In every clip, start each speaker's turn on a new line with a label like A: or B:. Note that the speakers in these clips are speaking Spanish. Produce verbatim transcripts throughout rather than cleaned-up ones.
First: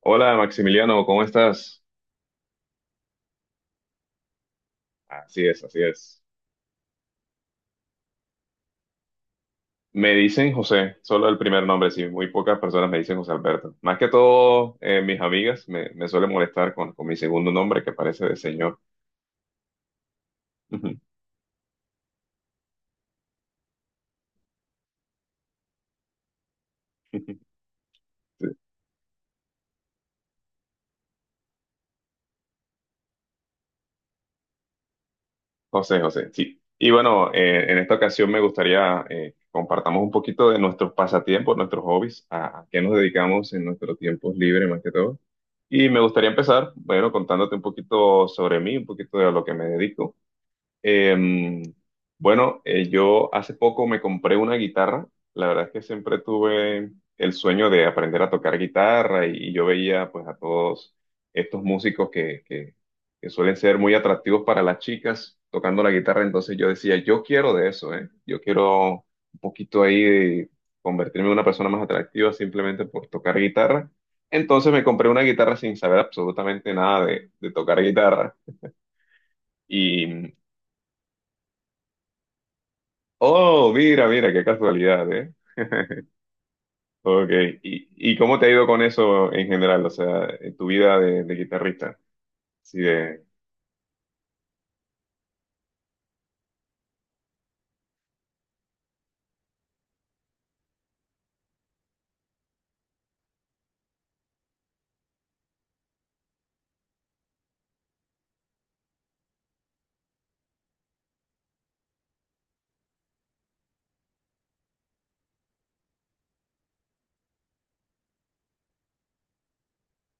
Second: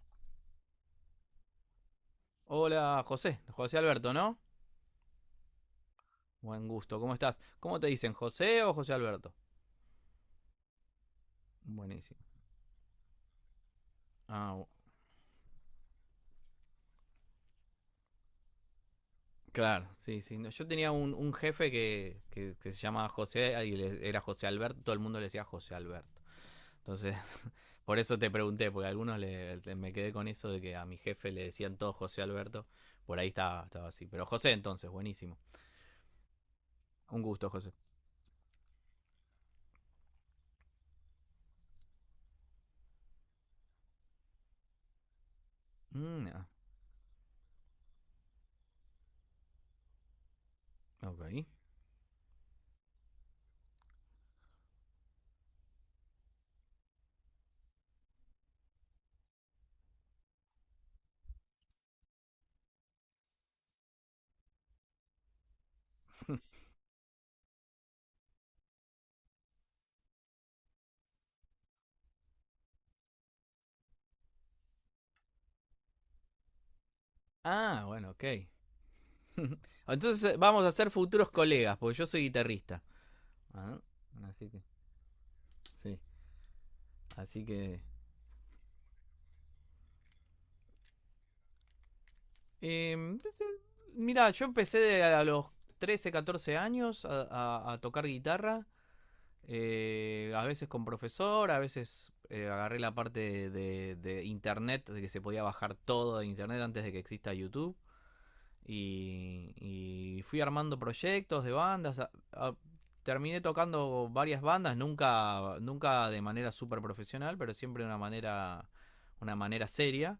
A: Hola Maximiliano, ¿cómo estás?
B: Hola, José. José Alberto, ¿no?
A: Así es, así es.
B: Buen gusto, ¿cómo estás? ¿Cómo te dicen, José o José Alberto?
A: Me dicen José, solo el primer nombre, sí,
B: Buenísimo.
A: muy pocas personas me dicen José Alberto. Más que
B: Ah, bu-
A: todo, eh, mis amigas me, me suelen molestar con, con mi segundo nombre que parece de señor.
B: claro, sí, sí. No, yo tenía un, un jefe que, que, que se llamaba José y le- era José Alberto, todo el mundo le decía José Alberto. Entonces, por eso te
A: Sí,
B: pregunté, porque a algunos le, le- me quedé con eso de que a mi jefe le decían todo José Alberto. Por ahí estaba, estaba así. Pero José entonces, buenísimo.
A: José, José, sí. Y
B: Un
A: bueno,
B: gusto,
A: eh,
B: José.
A: en esta ocasión me gustaría eh, compartamos un poquito de nuestros pasatiempos, nuestros hobbies, a, a qué nos dedicamos en nuestro tiempo libre más que todo. Y me
B: Mm,
A: gustaría
B: ah,
A: empezar, bueno, contándote un poquito sobre mí, un poquito de lo que me dedico.
B: ok.
A: Em, bueno, eh, yo hace poco me compré una guitarra. La verdad es que siempre tuve el sueño de aprender a tocar guitarra y, y yo veía pues a todos estos músicos que, que, que suelen ser muy atractivos para las chicas tocando la guitarra. Entonces yo decía, yo quiero de eso, ¿eh? Yo quiero un poquito ahí de convertirme en una persona más atractiva simplemente por tocar guitarra. Entonces me compré una guitarra sin saber absolutamente nada de de tocar
B: Ah, bueno, ok.
A: guitarra.
B: Entonces
A: Y
B: eh, vamos a ser futuros colegas, porque yo soy guitarrista.
A: Oh,
B: Ah,
A: mira, mira, qué
B: Así que,
A: casualidad, ¿eh?
B: sí.
A: Ok,
B: Así que.
A: ¿Y, y cómo te ha ido con eso en general? O sea, en tu vida de, de guitarrista. Sí,
B: eh,
A: de,
B: Mira, yo empecé de- a los trece, catorce años a, a- a tocar guitarra. Eh, a veces con profesor, a veces eh, agarré la parte de, de- de internet, de que se podía bajar todo de internet antes de que exista YouTube. Y, y fui armando proyectos de bandas. A- a- terminé tocando varias bandas, nunca, nunca de manera súper profesional, pero siempre de una manera, una manera seria.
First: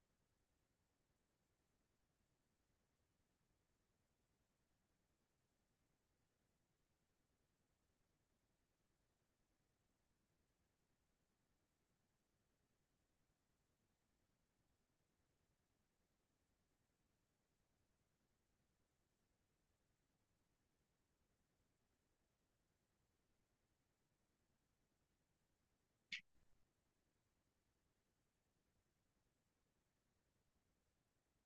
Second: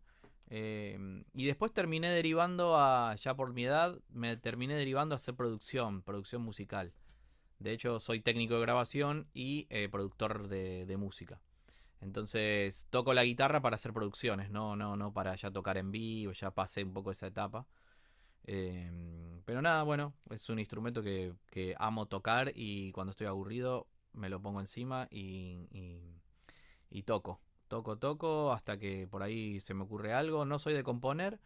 B: Eh, y después terminé derivando a, ya por mi edad, me terminé derivando a hacer producción, producción musical. De hecho, soy técnico de grabación y eh, productor de, de música. Entonces, toco la guitarra para hacer producciones, no, no, no para ya tocar en vivo, ya pasé un poco esa etapa. Eh, pero nada, bueno, es un instrumento que, que amo tocar y cuando estoy aburrido me lo pongo encima y, y, y toco. Toco, toco hasta que por ahí se me ocurre algo. No soy de componer,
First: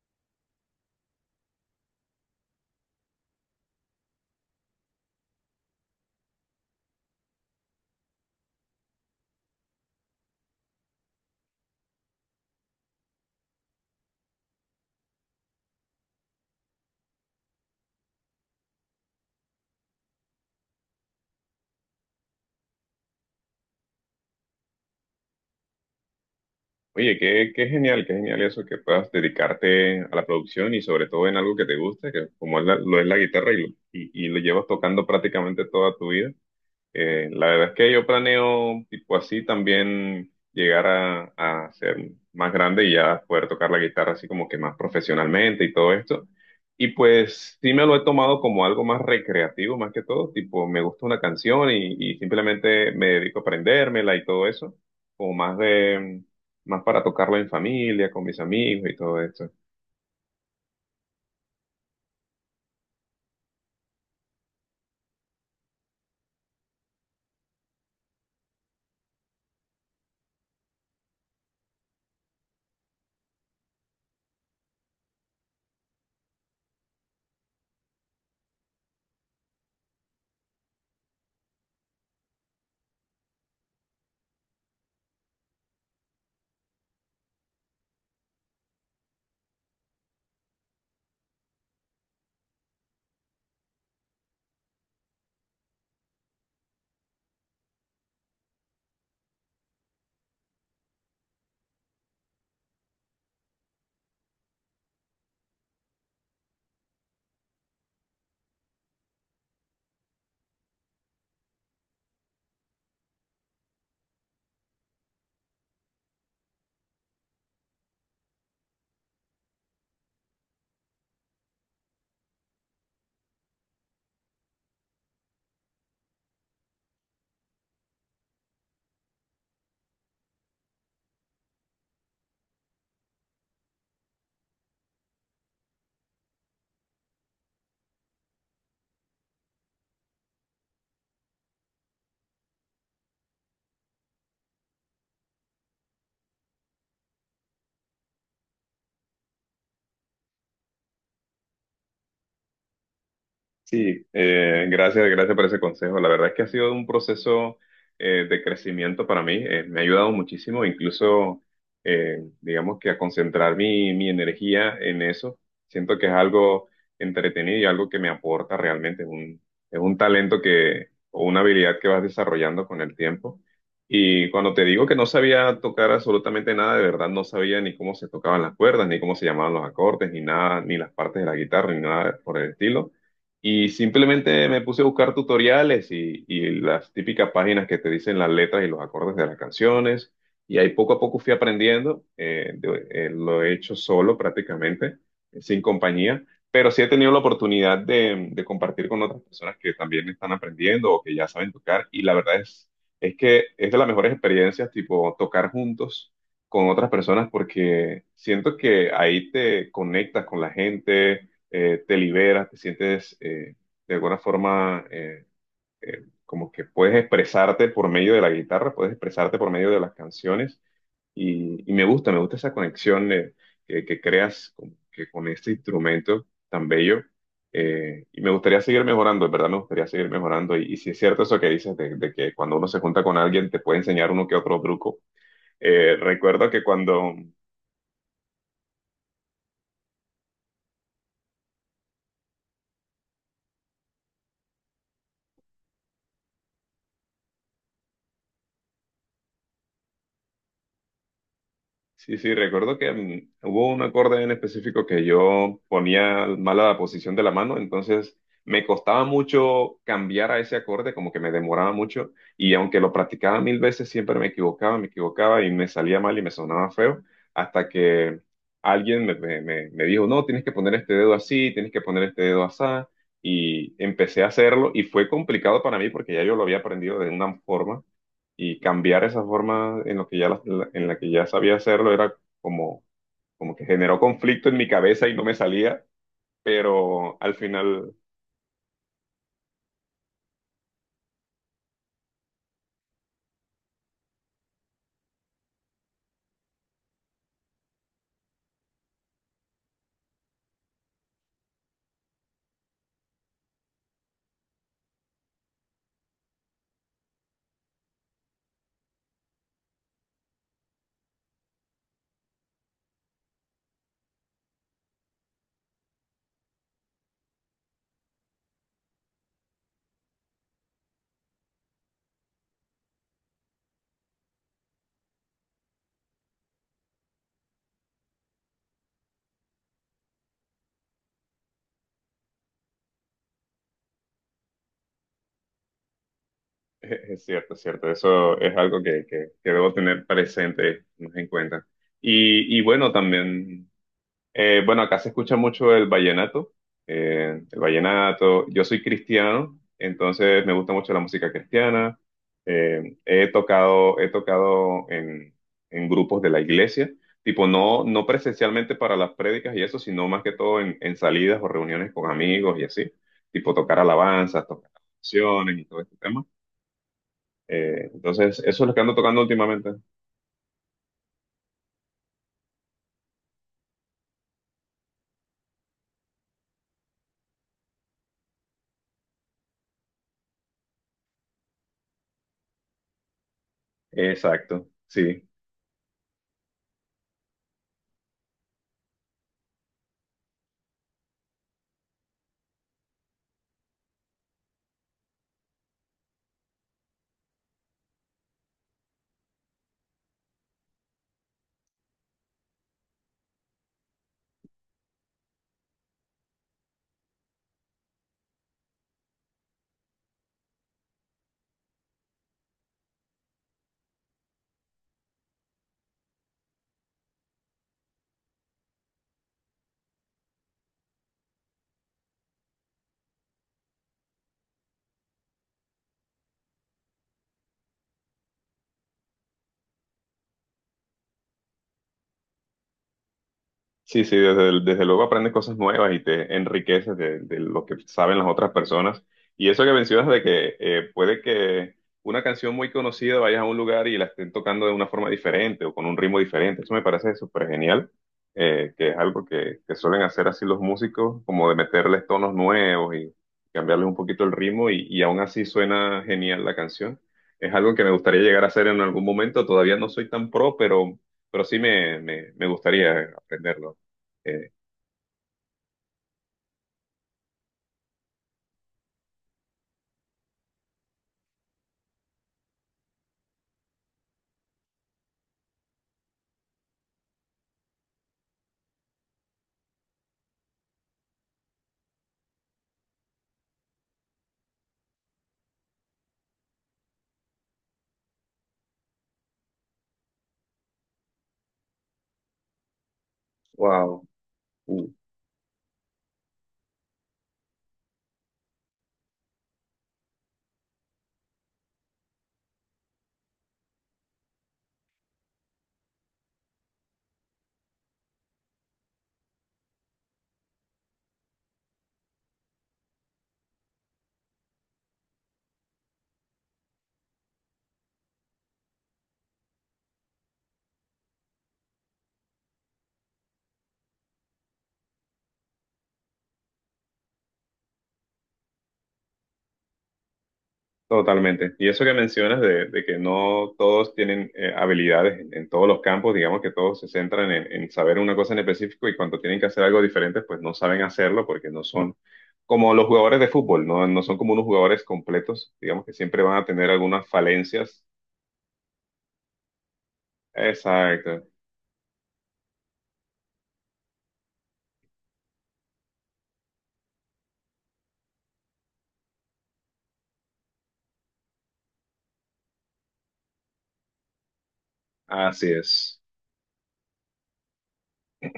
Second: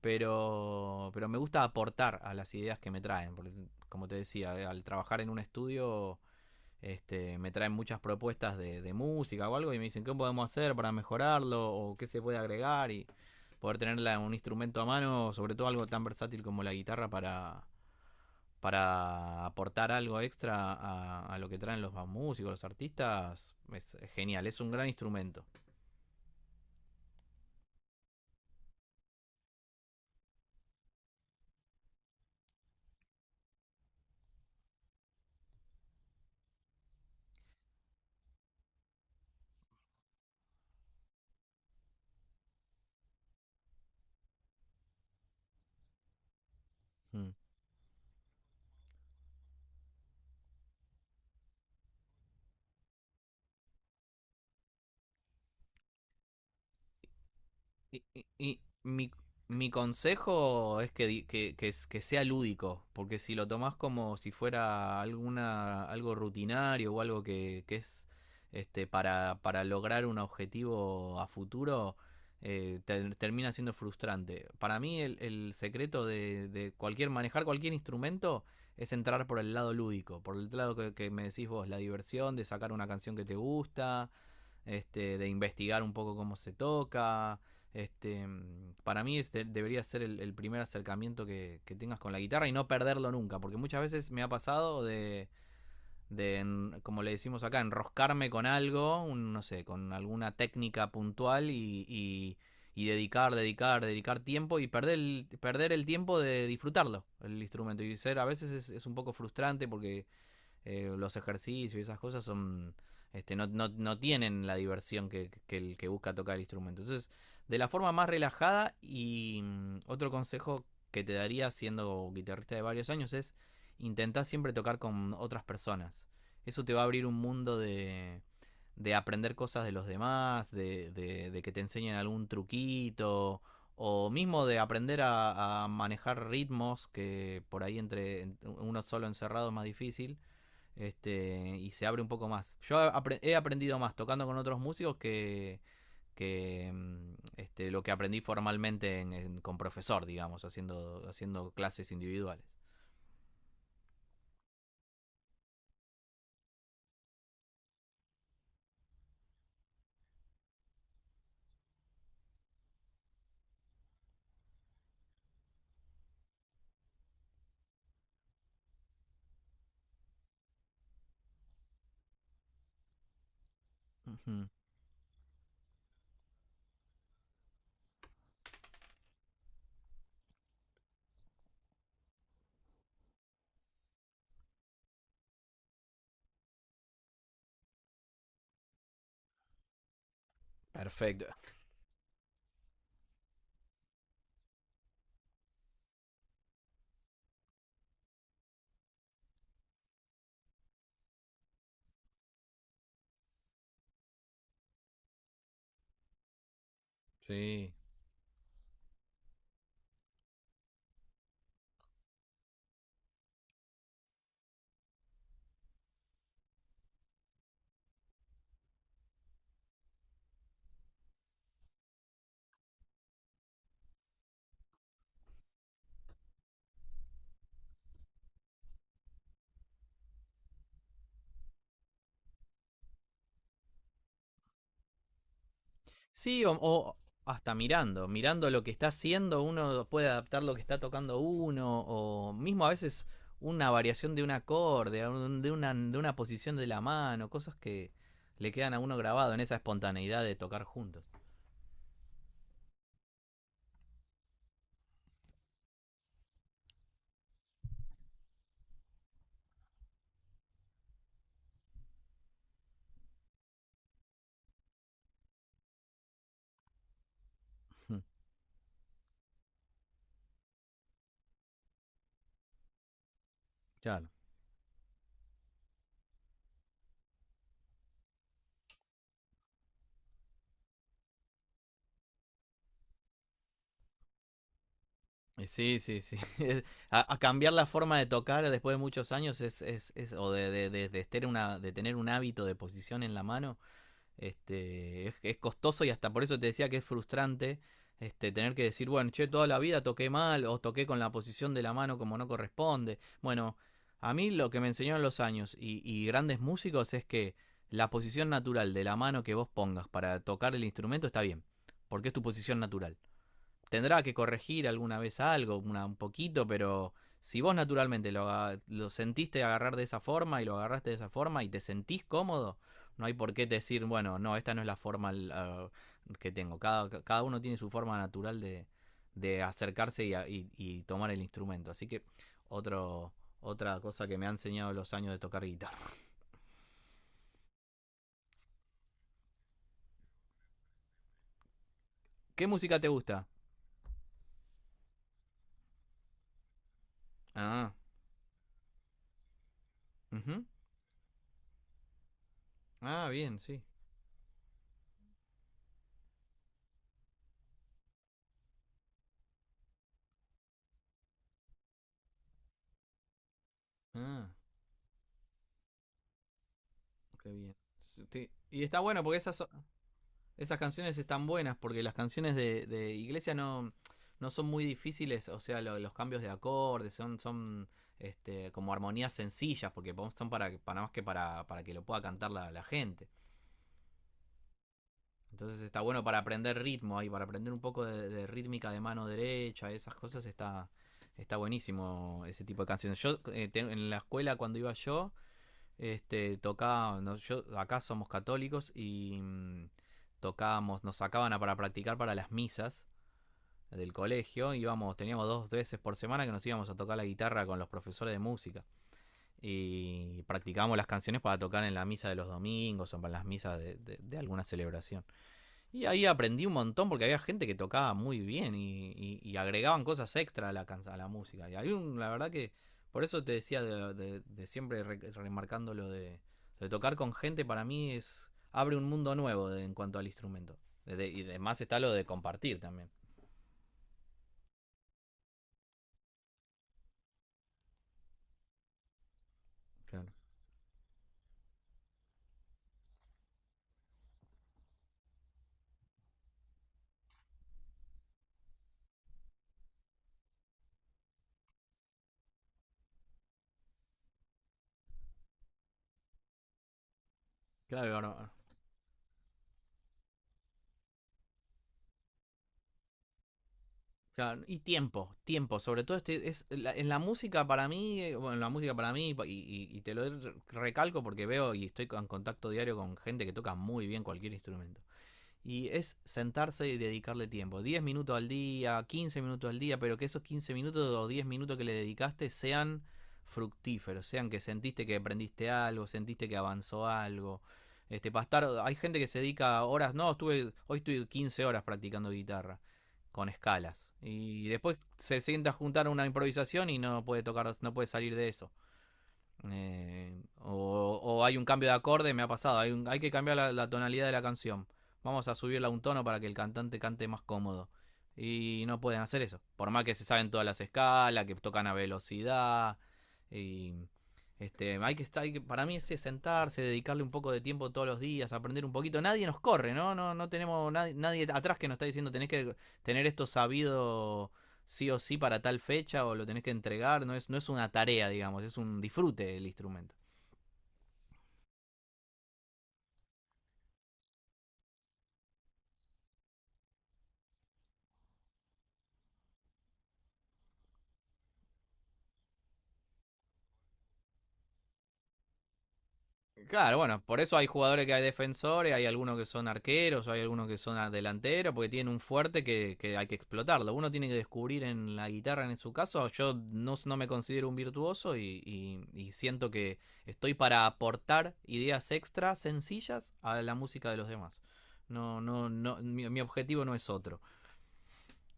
B: pero, pero me gusta aportar a las ideas que me traen. Porque, como te decía, al trabajar en un estudio este, me traen muchas propuestas de, de música o algo y me dicen qué podemos hacer para mejorarlo o qué se puede agregar y poder tener la- un instrumento a mano, sobre todo algo tan versátil como la guitarra para, para aportar algo extra a, a lo que traen los músicos, los artistas, es genial, es un gran instrumento.
A: oye, qué, qué genial, qué genial eso que puedas dedicarte a la producción y sobre todo en algo que te guste, que como es la- lo es la guitarra y, lo- y, y lo llevas tocando prácticamente toda tu vida. Eh, la verdad es que yo planeo, tipo así, también llegar a, a ser más grande y ya poder tocar la guitarra así como que más profesionalmente y todo esto. Y
B: Mm.
A: pues sí me lo he tomado como algo más recreativo, más que todo, tipo me gusta una canción y, y simplemente me dedico a aprendérmela y todo eso, como más de, más para tocarlo en
B: Y,
A: familia, con
B: y-
A: mis
B: y
A: amigos y
B: mi,
A: todo esto.
B: Mi consejo es que, di- que, que s- que sea lúdico, porque si lo tomás como si fuera alguna, algo rutinario o algo que, que es este, para, para lograr un objetivo a futuro, eh, ter- termina siendo frustrante. Para mí el, el secreto de, de cualquier, manejar cualquier instrumento es entrar por el lado lúdico, por el lado que, que me decís vos, la diversión de sacar una canción que te gusta, este, de investigar un poco cómo se toca este, para mí este debería ser el, el primer acercamiento que, que, tengas con la guitarra y no perderlo nunca, porque muchas veces me ha pasado de, de como le decimos acá, enroscarme con algo, un, no sé, con alguna técnica puntual y, y, y, dedicar, dedicar, dedicar tiempo y perder el, perder el tiempo de disfrutarlo, el instrumento. Y ser a veces es, es un poco frustrante porque eh, los ejercicios y esas cosas son este, no, no, no tienen la diversión que, que el que busca tocar el instrumento. Entonces, de la forma más relajada y mm, otro consejo que te daría siendo guitarrista de varios años es intentar siempre tocar con otras personas. Eso te va a abrir un mundo de, de aprender cosas de los demás, de, de, de que te enseñen algún truquito o mismo de aprender a, a manejar ritmos que por ahí entre en- uno solo encerrado es más difícil este, y se abre un poco más. Yo apre- he aprendido más tocando con otros músicos que, que mm, este, lo que aprendí formalmente en- en- con profesor, digamos, haciendo, haciendo clases individuales.
A: Sí, eh, gracias, gracias por ese consejo. La verdad es que ha sido un proceso eh, de crecimiento para mí. Eh, me ha ayudado muchísimo, incluso, eh, digamos que a concentrar mi, mi energía en eso. Siento que es algo entretenido y algo que me aporta realmente. Es un, es un talento que, o una habilidad que vas desarrollando con el tiempo. Y
B: Ujú.
A: cuando te digo que no sabía tocar absolutamente nada, de verdad no sabía ni cómo se tocaban las cuerdas, ni cómo se llamaban los acordes, ni nada, ni las partes de la guitarra, ni nada por el estilo y simplemente me puse a buscar tutoriales y, y las típicas páginas que te dicen las letras y los acordes de las canciones. Y ahí poco a poco
B: Perfecto.
A: fui aprendiendo. eh, de- eh, lo he hecho solo prácticamente, eh, sin compañía. Pero sí he tenido la oportunidad de, de compartir con otras personas que también están aprendiendo o que ya saben tocar. Y la verdad es, es que es de las mejores experiencias, tipo tocar juntos con otras personas
B: Sí.
A: porque siento que ahí te conectas con la gente eh, te liberas, te sientes eh, de alguna forma eh, eh, como que puedes expresarte por medio de la guitarra, puedes expresarte por medio de las canciones y, y me gusta, me gusta esa conexión eh, que, que creas con, que con este instrumento tan bello. Eh, y me gustaría seguir mejorando, en verdad me gustaría seguir mejorando. Y, y si es cierto eso que dices de, de que cuando uno se junta con alguien te puede enseñar uno que otro truco. Eh,
B: Sí,
A: recuerdo
B: o,
A: que
B: o
A: cuando
B: hasta mirando, mirando lo que está haciendo, uno puede adaptar lo que está tocando uno, o mismo a veces una variación de un acorde, a un- de una, de una posición de la mano, cosas que le quedan a uno grabado en esa espontaneidad de tocar juntos.
A: Sí, sí, recuerdo que mm, hubo un acorde en específico que yo ponía mala la posición de la mano, entonces me costaba mucho cambiar a ese acorde, como que me demoraba mucho, y aunque lo practicaba mil veces, siempre me equivocaba, me equivocaba y me salía mal y me sonaba feo, hasta que alguien me, me- me- me dijo, no, tienes que poner este dedo así, tienes que poner este dedo así, y
B: Claro.
A: empecé a hacerlo, y fue complicado para mí porque ya yo lo había aprendido de una forma y cambiar esa forma en lo que ya la- la- en la que ya sabía hacerlo era como como que generó conflicto en mi cabeza y no me
B: Y sí,
A: salía,
B: sí, sí. A,
A: pero
B: a
A: al
B: cambiar la
A: final
B: forma de tocar después de muchos años es, es, es- o de, de, de- de, tener una, de tener un hábito de posición en la mano. Este, es, es costoso y hasta por eso te decía que es frustrante este, tener que decir, bueno, che, toda la vida toqué mal o toqué con la posición de la mano como no corresponde. Bueno, a mí lo que me enseñaron los años y, y grandes músicos es que la posición natural de la mano que vos pongas para tocar el instrumento está bien, porque es tu posición natural. Tendrá que corregir alguna vez algo, una- un poquito, pero si vos naturalmente lo, lo sentiste agarrar de esa forma y lo agarraste de esa forma y te sentís cómodo, no hay por qué decir, bueno, no, esta no es la forma la- que tengo. Cada, cada uno tiene su forma natural de, de acercarse y, y- y tomar el instrumento. Así que otro, otra cosa que me ha enseñado los años de tocar guitarra.
A: es cierto, es cierto, eso es algo que, que, que debo tener presente más en cuenta.
B: ¿Qué
A: Y, y
B: música te
A: bueno,
B: gusta?
A: también Eh, bueno, acá se escucha mucho el vallenato. Eh, el
B: Ah,
A: vallenato, yo soy cristiano, entonces
B: ujú.
A: me gusta mucho la música cristiana. eh,
B: Ah,
A: he
B: bien, sí.
A: tocado, he tocado en, en grupos de la iglesia, tipo no, no presencialmente para las prédicas y eso, sino más que todo en, en salidas o reuniones con amigos y así, tipo tocar
B: Ah,
A: alabanzas, tocar canciones y todo este tema.
B: qué bien.
A: Eh,
B: Sí,
A: entonces, eso
B: y
A: es lo que
B: está
A: ando
B: bueno porque
A: tocando
B: esas,
A: últimamente.
B: esas canciones están buenas porque las canciones de, de Iglesia no, no son muy difíciles, o sea, lo- los cambios de acordes son, son este, como armonías sencillas porque son para, para más que para, para que lo pueda cantar la, la gente.
A: Exacto, sí.
B: Entonces está bueno para aprender ritmo ahí, para aprender un poco de, de rítmica de mano derecha, esas cosas está, está buenísimo ese tipo de canciones. Yo eh, en la escuela cuando iba yo, este, tocaba, no, yo, acá somos católicos y mm, tocábamos, nos sacaban a- para practicar para las misas del colegio, íbamos, teníamos dos veces por semana que nos íbamos a tocar la guitarra con los profesores de música y practicábamos las canciones para tocar en la misa de los domingos o para las misas de, de- de alguna celebración. Y ahí aprendí un montón porque había gente que tocaba muy bien y, y- y agregaban cosas extra a la, a la música. Y hay un, la verdad que por eso te decía de, de- de siempre re- remarcando lo de, de tocar con gente, para mí es abre un mundo nuevo de- en cuanto al instrumento. De- de- y además está lo de compartir también.
A: Sí, sí, desde, el- desde luego aprendes cosas nuevas y te enriqueces de, de lo que saben las otras personas. Y eso que mencionas
B: Claro,
A: de que eh, puede que una canción muy conocida vayas a un lugar y la estén tocando de una forma diferente o con un ritmo diferente, eso me parece súper genial, eh, que es algo que, que suelen hacer así los músicos, como de meterles tonos nuevos y cambiarles un poquito el ritmo y, y aún así suena genial la canción. Es algo que me
B: claro.
A: gustaría
B: Ahora-
A: llegar a hacer en algún momento, todavía no soy tan pro, pero, pero sí me, me me gustaría aprenderlo.
B: claro.
A: Eh,
B: Y tiempo, tiempo, sobre todo este, es, la- en la música para mí, eh, bueno, en la música para mí, y, y- y te lo recalco porque veo y estoy en contacto diario con gente que toca muy bien cualquier instrumento. Y es sentarse y dedicarle tiempo. Diez minutos al día, quince minutos al día, pero que esos quince minutos o diez minutos que le dedicaste sean fructíferos, sean que sentiste que aprendiste algo, sentiste que avanzó algo. Este, para estar, hay gente que se dedica horas, no, estuve, hoy estuve quince horas practicando guitarra con escalas.
A: wow,
B: Y después
A: uh,
B: se sienta a juntar una improvisación y no puede tocar, no puede salir de eso. Eh, o, o hay un cambio de acorde, me ha pasado. Hay, un- hay que cambiar la, la tonalidad de la canción. Vamos a subirla un tono para que el cantante cante más cómodo. Y no pueden hacer eso. Por más que se saben todas las escalas, que tocan a velocidad. Y este, hay que estar, hay que- para mí es sentarse, dedicarle un poco de tiempo todos los días, aprender un poquito. Nadie nos corre, ¿no? No, no tenemos nadie, nadie atrás que nos está diciendo tenés que tener esto sabido sí o sí para tal fecha o lo tenés que entregar, no es, no es una tarea, digamos, es un disfrute del instrumento.
A: Totalmente. Y eso que mencionas de, de que no todos tienen eh, habilidades en, en todos los campos, digamos que todos se centran en, en saber una cosa en específico y cuando tienen que hacer algo diferente, pues no saben hacerlo porque no son como los jugadores de fútbol, no, no son como unos jugadores completos, digamos que siempre van a tener
B: Claro, bueno,
A: algunas
B: por eso hay
A: falencias.
B: jugadores que hay defensores, hay algunos que son arqueros, hay algunos que son
A: Exacto,
B: delanteros, porque tienen un fuerte que, que hay que explotarlo. Uno tiene que descubrir en la guitarra, en su caso, yo no, no me considero un virtuoso y, y, y siento que estoy para aportar ideas extra sencillas a la música de los demás. No, no,
A: así
B: no,
A: es.
B: mi, mi objetivo no es otro.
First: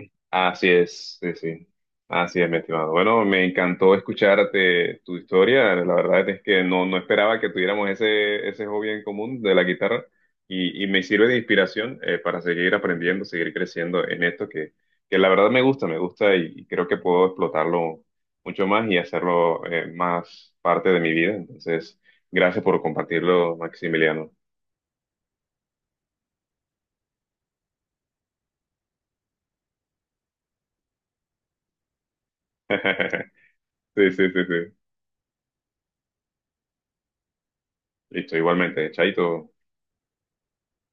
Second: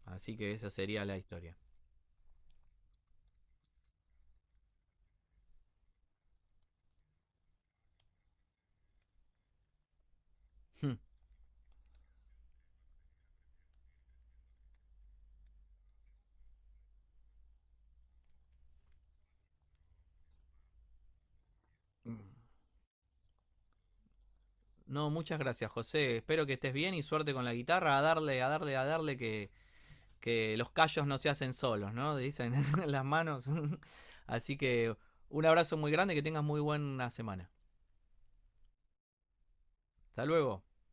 B: Así que
A: Así
B: esa sería la
A: es, sí,
B: historia.
A: sí. Así es, mi estimado. Bueno, me encantó escucharte tu historia. La verdad es que no, no esperaba que tuviéramos ese, ese hobby en común de la guitarra y, y
B: Hmm.
A: me sirve de inspiración eh, para seguir aprendiendo, seguir creciendo en esto que, que la verdad me gusta, me gusta y, y creo que puedo explotarlo mucho más y hacerlo eh, más parte de mi vida. Entonces, gracias por compartirlo, Maximiliano.
B: No, muchas gracias, José. Espero que estés bien y suerte con la guitarra. A darle, a darle, a darle que, que los callos no se hacen solos, ¿no? Dicen en las manos.
A: Sí, sí, sí,
B: Así
A: sí.
B: que un abrazo muy grande y que tengas muy buena semana.
A: Listo, igualmente. Chaito.
B: Hasta luego.